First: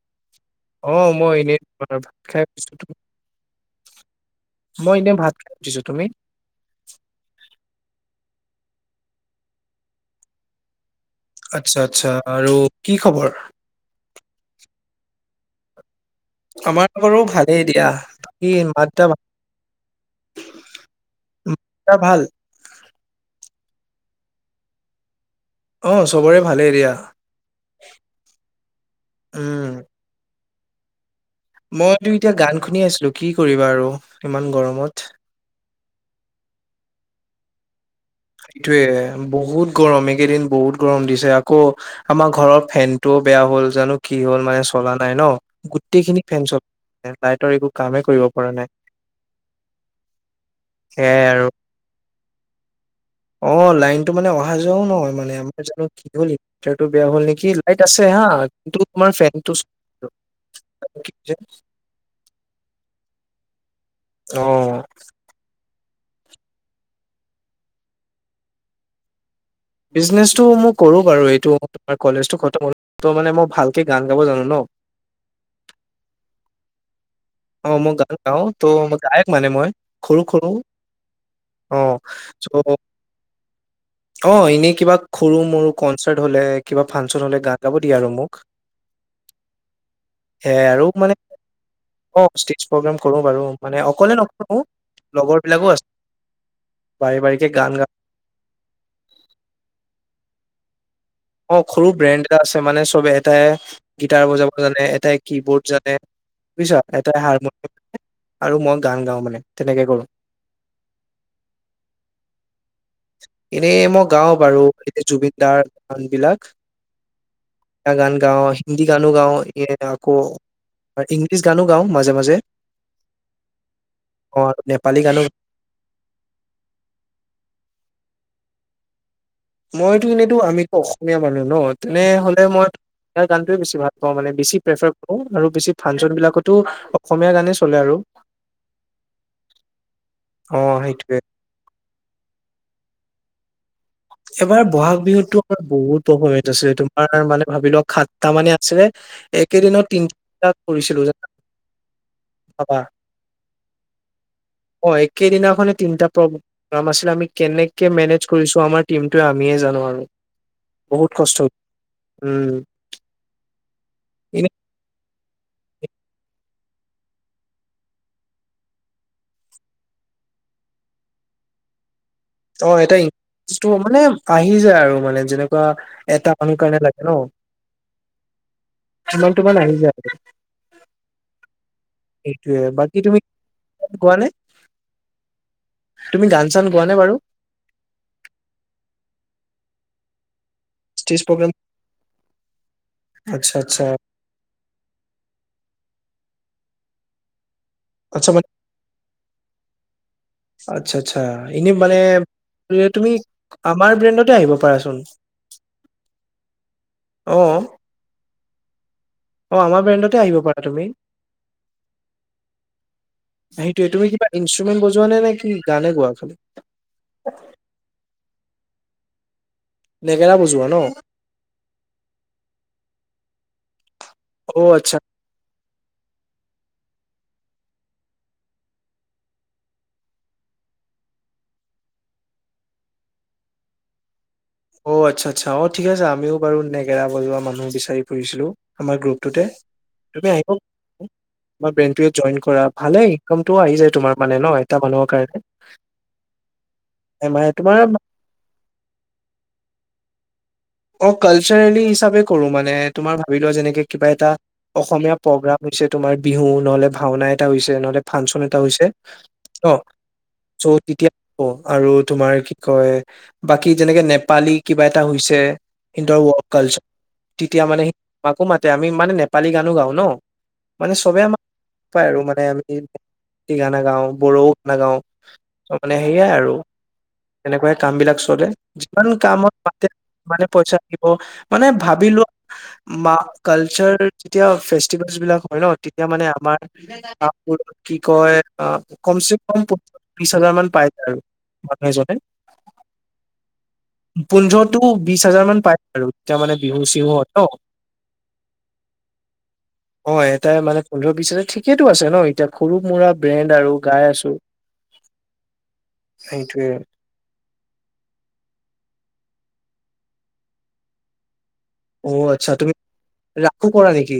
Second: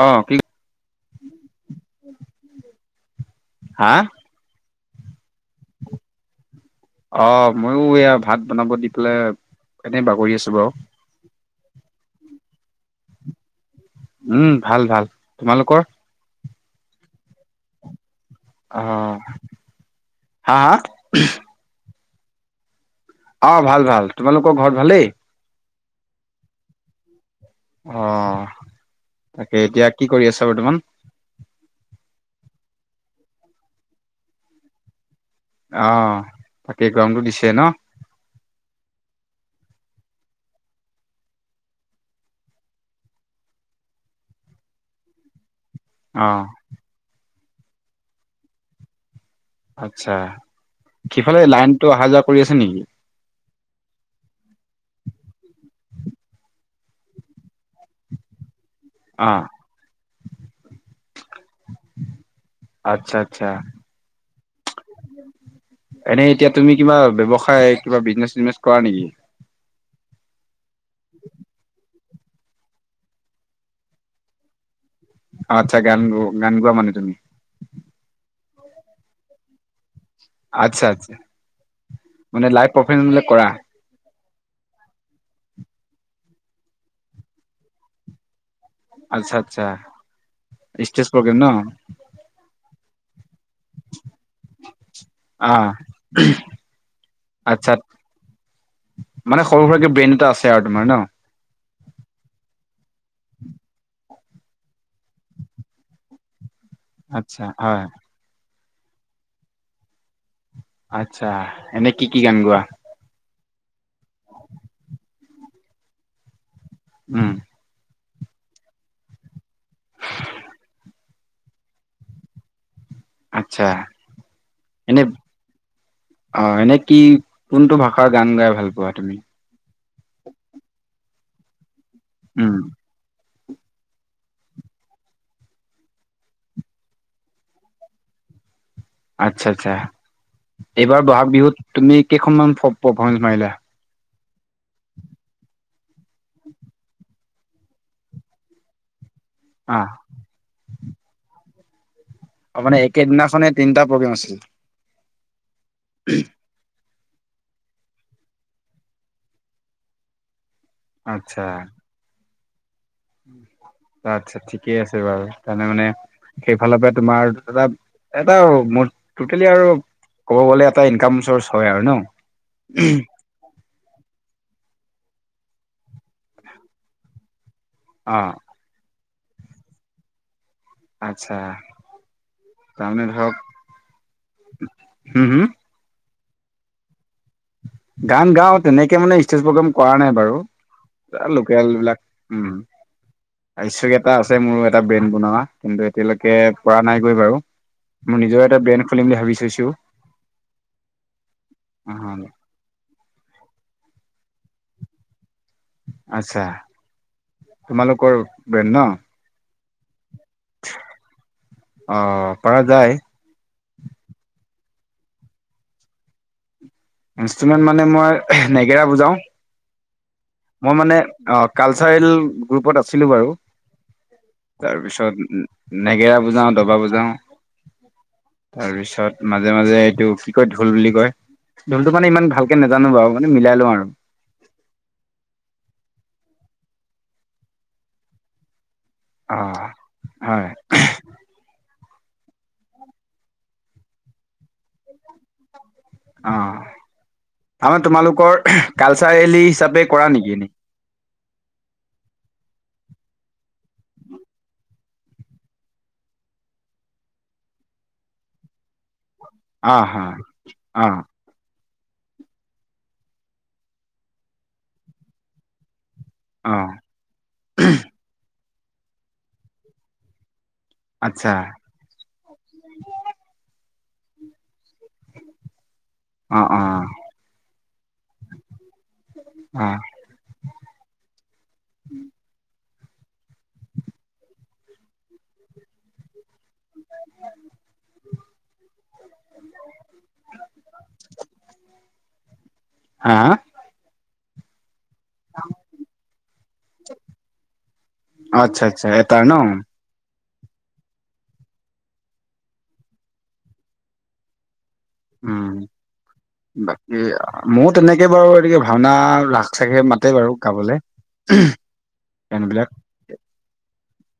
অ কি অ মই এনেই তাৰ ভাত খাইছো। হা [unintelligible] মই এনে ভাত উঠিছো তুমি অ মইও এয়া ভাত বনাব দি পেলাই এনে বাগৰি আছো বাৰু। আচ্ছা আচ্ছা আৰু কি খবৰ। উম ভাল ভাল তোমালোকৰ। আমাৰ বাৰো ভালেই দিয়া। কি অ মাত্ৰা ভা হা হা মত্ৰা ভাল। [unintelligible] অ ভাল ভাল তোমালোকৰ ঘৰত ভালেই। অ চবৰে ভালেই দিয়া। অ তাকে উম। এতিয়া কি কৰি আছা বৰ্তমান। মইতো এতিয়া গান শুনি আছিলো কি কৰিবা আৰু ইমান গৰমত। অ বাকী গমটো দিছে ন। এইটোয়ে বহুত গৰম এইকেইদিন বহুত গৰম দিছে আকৌ আমাৰ ঘৰৰ ফেনটো বেয়া। হল জানো কি হ'ল মানে চলা নাই ন। গোটেইখিনি অ ফেন চল লাইটৰ একো কামেই কৰিব পৰা নাই। আতছা সেয়াই কিফালে আৰু লাইনতটো অহা যোৱা কৰি আছে নেকি। অ লাইনতটো মানে অহা যোৱাও নহয় মানে আমাৰ জানো কি হল। টো বেয়া হ'ল নেকি লাইট আছে হা কিন্তু তোমাৰ ফেনটো। আতছা আতছা। [unintelligible] অ এনেই এতিয়া তুমি কিবা ব্যৱসায় কিবা বিজনেচ চিজনেচ কৰা নেকি। বিজনেছটো মই কৰোঁ বাৰু এইটো। কলেজটো খতমহল ত মানে মই ভালকে গান গাব জানো ন। [unintelligible] আচ্ছা গান গো গান গোৱা মানে তুমি। অ মই গান গাওঁ ত গায়ক মনে মই। খৰু খৰু আচ্ছা আচ্ছা অ চ'। মানে লাইভ পাৰফমেঞ্চ বিলাক কৰা অ এনেই কিবা সৰু মৰু কনচাৰ্ট হলে কিবা ফাংচন হলে গান গাব দিয়া আৰু মোক। আচ্ছা আচ্ছা সে আৰু ষ্টেজ মানে প্ৰগ্ৰেম ন অ ষ্ট্ৰেট প্ৰগেম কৰো বাৰু মানে অকলে নকৰো লগৰ অ বিলাকো আছ। বাৰে বাৰে কে আচ্ছা গান গা মানে সৰু সুৰাকে ব্ৰেইন এটা আছে আৰু তোমাৰ ন। অ সৰু ব্ৰেণ্ড এটা আছে মানে চবে এটাই গিটাৰ বজাব জানে, এটাই কি বৰ্ড জানে, বুজিছা এটাই আচ্ছা হয় হাৰমনিয়াম আৰু মই গান গাওঁ মানে তেনেকে কৰো। আচ্ছা এনে কি কি গান গোৱা? এনে মই গাওঁ বাৰু এনে জুবিন দাৰ গান বিলাক। উম। গান গাওঁ হিন্দী গানো গাওঁ এ আকৌ ইংলিছ গানো গাওঁ মাজে মাজে। আচ্ছা অ আৰু নেপালী এনে গানো অহঁ, এনে কি কোনটো ভা ষা গান গাই ভাল পোৱা তুমি? মইতো এনেইতো আমিতো অসমীয়া মানুহ নহঁ তেনেহলে উম মই অসমীয়া গানটোয়ে বেছি ভাল পাওঁ মানে বেছি প্ৰেফাৰ কৰো আৰু বেছি ফাংচন বিলাকতো অসমীয়া গানেই চলে আৰু আচ্ছা আচ্ছা অ এইবাৰ সেইটোৱে বহাগ বিহুত তুমি কেইখনমান ফ পফমেনচ মাৰিলা এবাৰ ব'হাগ বিহুতোৰ বহুত পাৰফৰ্মেঞ্চ আছিলে তোমাৰ মানে ভাবি লোৱা সাতটা মানে আছিলে। অ একেদিনত তিনিটা কৰিছিলোঁ জানা। ভাবা মানে একেদিনাখনে তিনিটা প্ৰগ্ৰেম আছিলে সেইদিনাখনে তিনিটা প্ৰগ্ৰেম আছিলে আমি কেনেকে মেনেজ কৰিছোঁ আমাৰ টিমটোৱে আমিয়ে জানোঁ আৰু। বহুত কষ্ট আচ্ছা। উম। আচ্ছা এনে ঠিকেই আছে বাৰু। জানে মানে সেইফালৰ পৰা তোমাৰ এটা এটা মোৰ টোতেলি আৰু ক'ব গলে এটা ইনকাম চৰ্চ হয় আৰু নহঁ অ এটা ইন ষ্টু মানে আহি যায় আৰু মানে যেনেকুৱা এটা আমি কাৰণে লাগে নহঁ অহঁ ইমান তোমান আহি যায় আচ্ছা এইটোৱে বাকী তাৰমানে তুমি ধৰক গোৱা নে? হম হম তুমি গান চান গোৱা নে বাৰু? গান গাওঁ তেনেকে মানে ষ্টেজ প্ৰগ্ৰেম কৰা নাই বাৰু ষ্টেজ প্ৰগ্ৰাম লোকেল বিলাক আচ্ছা উম আচ্ছা [unintelligible] এটা আছে মোৰ এটা ব্ৰেনড বনোৱা কিন্তু এতিয়ালৈকে পৰা নাইগৈ বাৰু মই আচ্ছা মানে নিজৰ এটা ব্ৰেণ্ড খুলিম বুলি ভাবি থৈছোঁ। আচ্ছা আচ্ছা এনেই মানে তুমি আমাৰ ব্ৰেণ্ডতে আহিব পাৰাচোঁন। আচ্ছা অ তোমালোকৰ ব্ৰেণ্ড নহঁ অ আমাৰ ব্ৰেণ্ডতে আহিব পাৰা তুমি অ পৰা যায় সেইটোৱে তুমি কিবা ইনষ্ট্ৰুমেণ্ট বজোৱা নে, নে কি গানে গোৱা খালি? ইনষ্ট্ৰুমেণ্ট মানে মই নেগেৰা বজাওঁ। নেগেৰা বজোৱা মই ন মানে কালচাৰেল গ্ৰুপত আছিলোঁ বাৰু। অ তাৰ আচ্ছা পিছত নেগেৰা বজাও, দবা বজাওঁ। তাৰপিছত মাজে মাজে এইটো কি কয় ঢোল বুলি কয় ঢোলটো মানে ইমান ভালকে নাজানো বাৰু মানে মিলাই লওঁ আৰু অ আচ্ছা আচ্ছা অ ঠিক আছে আমিও বাৰু নেগেৰা বজোৱা মানুহ বিচাৰি ফুৰিছিলো। আমাৰ অ গ্ৰুপটোতে তুমি হয় আহিব মই ব্ৰেনডটো জইন কৰা ভালে ইনকামটো আহি যায় তোমাৰ মানে নহ এটা মানুহৰ কাৰণে অ এমাহে আমাৰ তোমাৰ তোমালোকৰ কালচাৰেলি হিচাপে কৰা নেকি অ কালচাৰেলি হিচাপে কৰো মানে তোমাৰ ভাবি লোৱা যেনেকে কিবা এটা অসমীয়া প্ৰগ্ৰাম হৈছে আমাৰ বিহু নহলে ভাওনা এটা হৈছে নহলে ফাংচন এটা হৈছে অ অহঁ হা চউ অ এতিয়া অহঁ আৰু তোমাৰ কি কয় বাকী যেনেকে নেপালী কিবা এটা হৈছে সিন্দৰ ৱৰ্ড অ কালচাৰ তেতিয়া মানে আমাকো মাতে আমি মানে নেপালী গানো গাওঁ নহঁ মানে চবে আচ্ছা আমাক পায় আৰু মানে আমি গানা গাওঁ বড়ো নাগাও তহঁ মানে সেইয়াই অ আৰু অ তেনেকুৱাই কাম বিলাক চলে যিমান কামত অ মাতে সিমানে পইচা দিব মানে ভাবি লোৱা ম কালচাৰ যেতিয়া ফেষ্টিভেল বিলাক হয় ন তেতিয়া মানে আমাৰ। তাৰপ কি কয় আহ কমচে কম প বিশ হাজাৰ মান পাই যায় আৰু। বাতছতে। হা। পোন্ধৰ টো বিশ হাজাৰ মান পাই আৰু তেতিয়া মানে বিহু চিহু হত আচ এটাৰ ন তাই মানে পোন্ধৰ বি আছে ঠিকেইেতো আছে ন এতিয়া সৰু মৰা ব্ৰেণ্ড আৰু গাই আছো। উম সেইটোয়ে বাকী ময় তেনেকে বাৰু এক। ভাওনা ৰাস চাসে মাতে বাৰু গাবলৈ। অ আচ্ছা তুমি, ৰাখো কৰা নেকি?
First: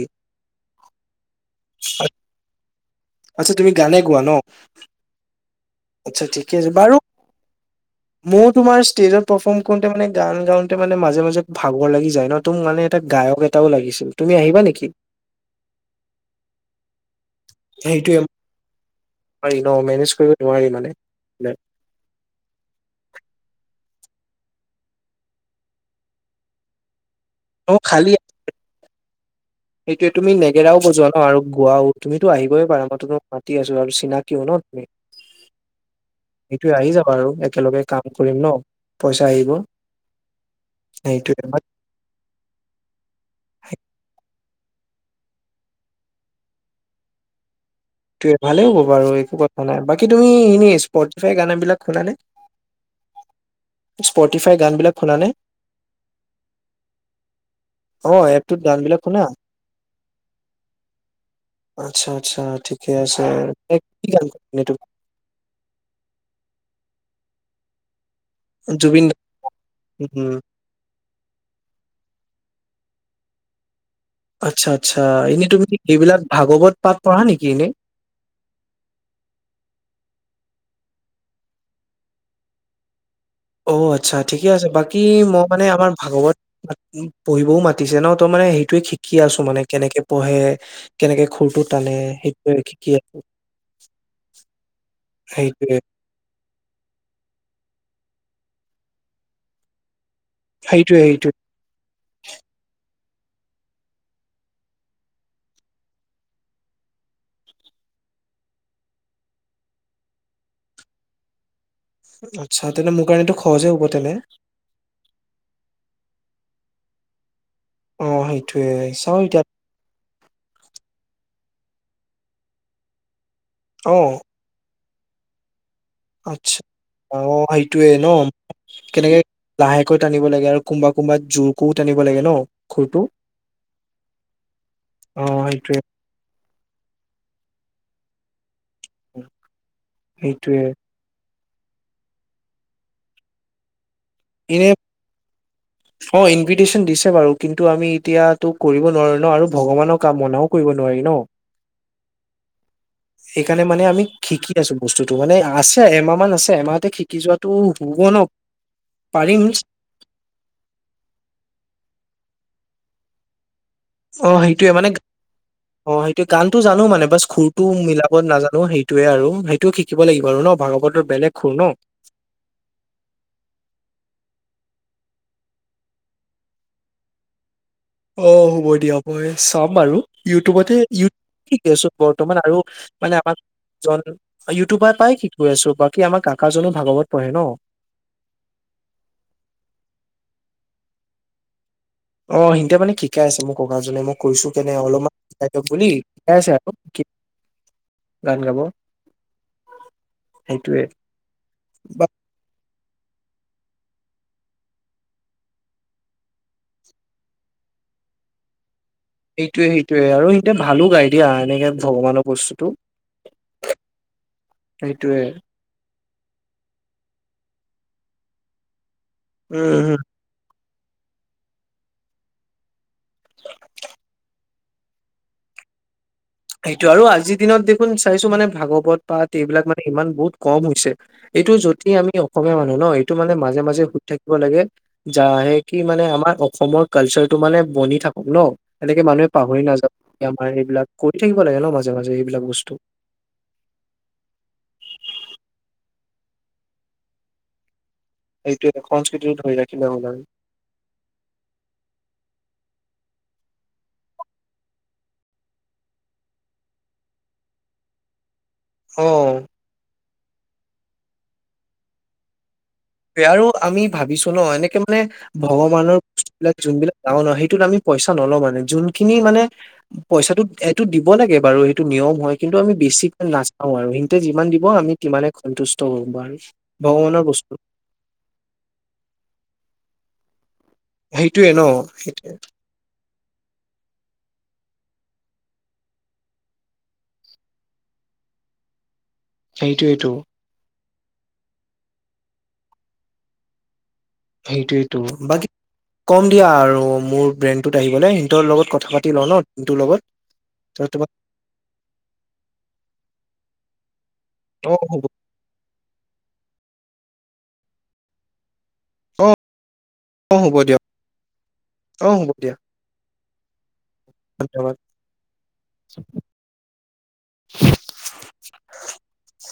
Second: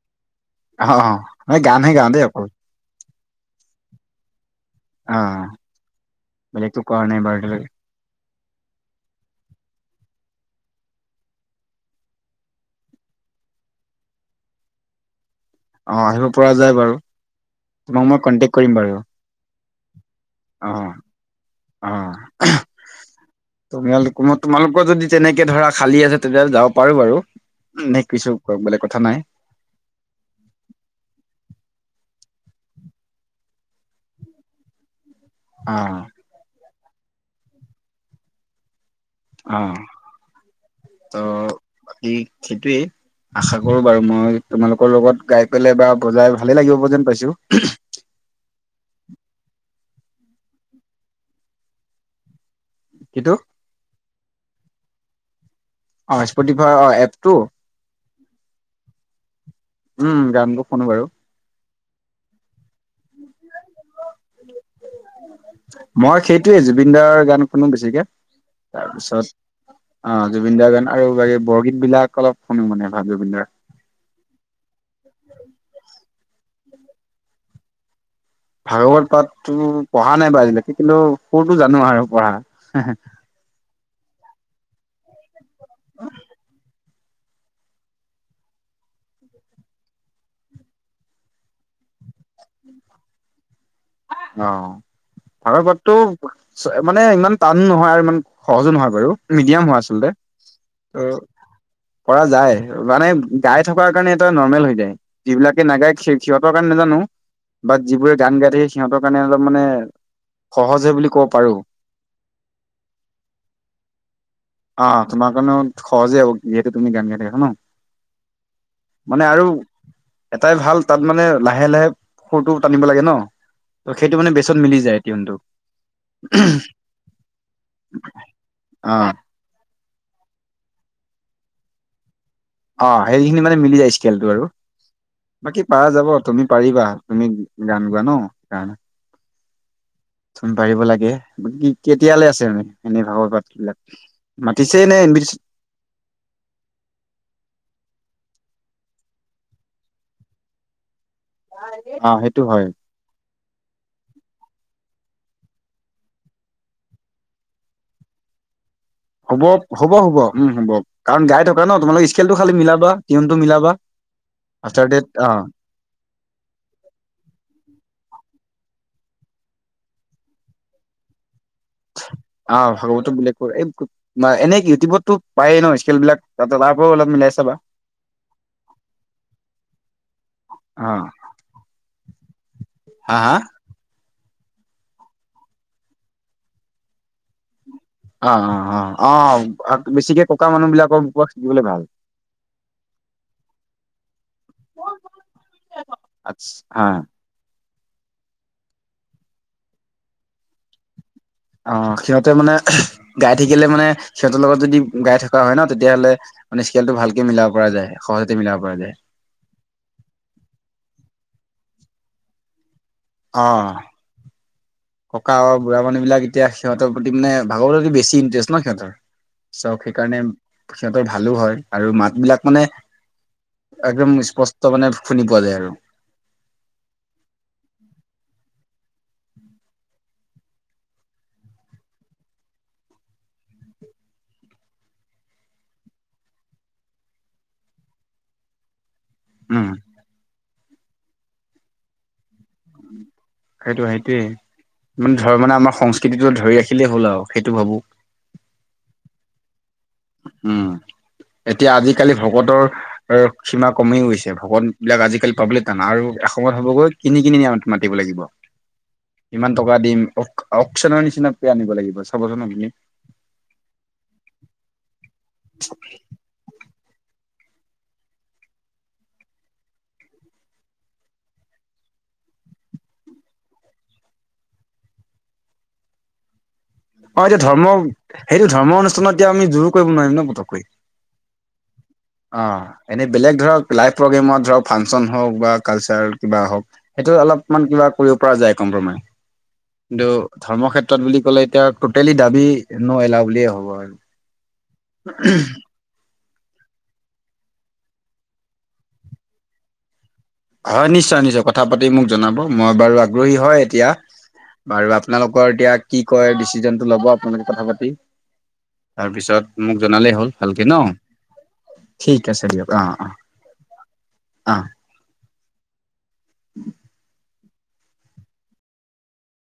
অ অ ন গান ধে গান দে অ। আচ্ছা তুমি গানে গোৱা ন। অ আচ্ছা ঠিকে আছে বেলেগতো বাৰু। কৰা নাই এতিয়ালৈকে মই তোমাৰ ষ্টেজত পাৰফৰ্ম কৰোতে মানে গান গাওঁতে মানে মাজে মাজে ভাগৰ লাগি যায় ন তু মানে এটা। গায়ক এটাও লাগিছিল তুমি আহিবা নেকি? আহ আহিব পৰা যায় বাৰু। তোমাক মই কন্টেক্ট কৰিম বাৰু। মেনে। অহ অহ তুমি। তোমালোকৰ যদি তেনেকে ধৰা খালী আছে তেতিয়াহ'লে যাব পাৰো বাৰু। ত নেকছ খালি পিছৰ পৰা বেলেগ কথা নাই। সেইটোৱে তুমি নেগেৰাও বজোৱা ন আৰু গোৱাও তুমিতো আহিব গইে পাৰা মই তোমাক মাতি আছো আৰু চিনাকিও ন তুমি। অ। স আহি যাবা আৰু একেলগে কাম কৰিম ন, পইচা আহিব। সেইটোৱে তাক সেইটোৱেই আশা কৰো বাৰু মই। তোমালোকৰ লগত গাই পলে বা বজাই ভালে লাগিব যেন পাইছো। ভালেই হ'ব বাৰু একো কথা নাই বাকী তুমি এনে স্পফাই গানাবলাক খোল নে। কিটো স্পটিফাই গানবিলাক শোলানে। অ স্পটিফাই অ এপটো। অ এটোত গান বিলাক শুনা। উম গান গ শুনো বাৰু। আচ্ছা আচ্ছা ঠিক। ঠিক আছে কি গান এইটো। ফোন বেছিকে। দা? তাৰপিছত অ উম জুবিন দাৰ গান আৰু বাকী বৰগীত বিলাক অলপ শুনো মানে। অ জুবিন দাৰ। আচ্ছা আচ্ছা এনে তুমি সেইবিলাক ভাগৱত পাঠ পঢ়া নেকি এনেই। ভাগৱত পাঠতো পঢ়া নাই বা আজিলৈকে কিন্তু সুৰতটো জানো আৰু পঢ়া। অ আচ্ছা ঠিকে আছে বাকী মই মানে আমাৰ ভাগৱত, পঢ়িবও মাতিছে ন ত মানে সেইটো। সেইটোৱে শিকি আছো মানে কেনেকে পঢ়ে কেনেকে খুৰটো [unintelligible] টানে সেইটোৱে শিকি আছো। অ, সেইটোৱে, ভাৰতবৰ্ষতো [unintelligible] মানে ইমান টান নহয় আৰু ইমান। সহজো নহয় বাৰু মিডিয়াম হয় আচলতে, সেইটোৱে ত সেইটোৱে। পৰা যায় মানে। গাই থকাৰ কাৰণে এটা নৰৰ্মেল হৈ যায়, যিবিলাকে নাগায় সিহঁতৰ কাৰণে নাজানো। বাট যিবোৰে গান গাই থে [unintelligible] সিহঁতৰ কাৰণে অলপ মানে, সহজ হয় বুলি ক'ব পাৰো। আচ্ছা তেনে মোৰ কাৰণেতো সহজে হ'ব তেনে। আহ তোমাৰ কাৰণেও সহজেই হ'ব। যিহেতু তুমি গান গাই থাকা ন। [unintelligible] অ সেইটোৱে চাও মানে এতিয়া। আৰু [unintelligible] এটাই ভাল তাত মানে লাহে লাহে, সুৰটো টানিব লাগে ন, ত সেইটো অ', মানে বেচত মিলি যায়। টো। [unintelligible] আচ্ছা অ সেইটোয়ে ন, অ কেনেকে লাহে। কৈ টানিব লাগে আৰু কোনোবা কোনোবা জোৰকো টানিব লাগে ন। অ খুৰটো? সেইখিনি মানে মিলি যায় স্কেলটো আৰু অ', বাকী সেইটোৱে পাৰা যাব, তুমি পাৰিবা। তুমি গান গোৱা ন সেইকাৰণে। চম [unintelligible] সেইটোৱে। পাৰিব লাগে। কেতিয়ালৈ আছে মানে এনে ভাগৰ পাত বিলাক? [unintelligible] এনে মাতিছে নে ইনভিটেচন অ ইনভিটেশচন দিছে বাৰু। কিন্তু আমি এতিয়াতো কৰিব নোৱাৰো ন আৰু ভগৱানৰ কামনাও কৰিব নোৱাৰি ন। অ সেইটো হয় সেইকাৰণে মানে আমি শিকি আছো। বস্তুটো মানে আছে এমাহ মান আছে, এমাহতে শিকি যোৱাটো হ'ব ন? পাৰিম হ'ব হ'ব হ'ব উম হ'ব। কাৰণ গাই থকা ন, তোমালোক স্কেলটো খালি মিলাবা টনটো মিলাবা। [unintelligible] অ সেইটোয়ে আফটাৰ মানে ডেট অ অ সেইটোয়ে গানটো জানো মানে বাচ সুৰটো মিলাব নাজানো। সেইটোয়ে আৰু সেইটো শিকিব লাগিব আৰু ন, ভাগৱতৰ বেলেগ সুৰ ন আহ ভাগৱত বেলেগ কৰে। এই এনে ইউটিউবত টো পায়ে ন স্কেলবিলাক, ত তাৰ পৰাও অলপ মিলাই চাবা। [unintelligible] অ হ'ব দিয়া মই চাম আৰু। ইউটিউবতে অ ইবিকোন বৰ্তমান আৰু [unintelligible] হা হা? জন ইউটিউবাৰ পাই শিকো আছো। বাকী আমাৰ কাকাজনো ভাগৱত পঢ়ে ন। [unintelligible] অ অ অ অ বেছিকে ককা মানুহ বিলাকৰ উপৰত [unintelligible] শিকিবলৈ ভাল অ সিতে মানে শিকাই আছে, মোক ককাজনে মোক কৈছো কেনে অলপমান শিকাই দিয়ক বুলি। শিকাই আছে আৰু [unintelligible] [inaudible] গান গাব সেইটোৱে। অ সিহঁতে মানে, গাই থাকিলে মানে সিহঁতৰ লগত যদি গাই থকা হয় ন, তেতিয়াহ'লে মানে স্কেলটো ভালকে মিলাব পৰা যায়। সহজতে মিলাব পৰা যায়। সেইটোৱে সেইটোৱে। আৰু সিহঁতে ভালো গাই দিয়া এনেকে ভগৱানৰ বস্তুটো। অ সেইটোয়ে ককা আৰু বুঢ়া মানুহ বিলাক, এতিয়া সিহঁতৰ প্ৰতি মানে ভাগৱতৰ প্ৰতি বেছি ইণ্টাৰেষ্ট ন সিহঁতৰ, চ উম হম সেইকাৰণে [unintelligible] সিহঁতৰ ভালো হয় আৰু মাত বিলাক মানে, একদম স্পষ্ট মানে শুনি পোৱা যায় আৰু। সেইটো আৰু আজিৰ দিনত দেখোন চাইছো মানে ভাগৱ- পাত এইবিলাক মানে ইমান বহুত কম হৈছে। এইটো যদি আমি অসমীয়া মানুহ ন এইটো মানে মাজে মাজে সুধি থাকিব লাগে। যাহে কি মানে আমাৰ অসমৰ কালচাৰটো মানে বনি থাকক ন। এনেকে মানুহে পাহৰি উম নাযাওক, আমাৰ এইবিলাক কৰি থাকিব লাগে ন মাজে মাজে এইবিলাক বস্তু। সেইটো সেইটোৱে মানে ধৰ্ম নামত সং- [unintelligible] জ ধৰি ৰাখিলেই হ'ল আৰু সেইটো ভাবো। এইেটোয়ে সংস্কৃতিত ধৰি ৰাখে। উম এতিয়া আজিকালি ভকতৰ, আৰু সীমা কমি গৈছে। ভকত বিলাক আজিকালি পাবলৈ টান আৰু এসময়ত হবগৈ কিনি কিনি মাতিব লাগে। অ', ইমান টকা দিম, অ অকচৰ নিচিনাক আনিব লাগিব চাবচোন আপুনি। আৰু আমি ভাবিছো ন এনেকে মানে ভগৱানৰ বস্তু বিলাক যোনবিলাক, ন ন সেইটোত আমি পইচা নল মানে, যোনখিনি মানে পইচাটো এইটো দিব লাগে বাৰু সেইটো। নিয়ম হয়। কিন্তু আমি বেছিকৈ নাচাওঁ আৰু সিহতে যিমান দিব আমি মানে সন্তুষ্ট হ আৰু। ভগৱানৰ অ এতিয়া বস্তু ধৰ্ম সেইটো ধৰ্ম অনুষ্ঠানত এতিয়া আমি জোৰ কৰিব নোৱাৰিম ন পতককৈ। সেইটোয়ে ন অ এনেই বেলেগ ধৰক লাইভ প্ৰগ্ৰেমত ধৰক, ফাংচন হওক বা কালচাৰ কিবা হওক, সেইটো অলপমান কিবা কৰিব পৰা যায় কম্প্ৰমাইজ। কিন্তু সেইটোয়েটো ধৰ্ম ক্ষেত্ৰত বুলি ক'লে এতিয়া টটেলি দাবী ন এলা বুলিয়ে হ'ব আৰু। সেইটো সেইটো বাকী, কম দিয়া আৰু মোৰ ব্ৰেণ্ডটোত আহিবলৈ সিহঁতৰ লগত কথা পাতি লওঁ ন সিহটোৰ লগত? ত হয় তোমাক নিশ্চয় নিশ্চয়। কথা পাতি মোক জনাব মই বাৰু আগ্ৰহী হয় এতিয়া। অ', বাৰু হ'ব আপোনালোকৰ এতিয়া, কি কয় ডিচিজনটো ল'ব, আপোনালোকে কথা পাতি অ', তাৰপিছত মোক জনালেই হ'ল, অ', হ'ব ভালকে ন, দিয়ক ঠিক আছে দিয়ক অ, অ। ধবাদ [unintelligible] উম। [unintelligible]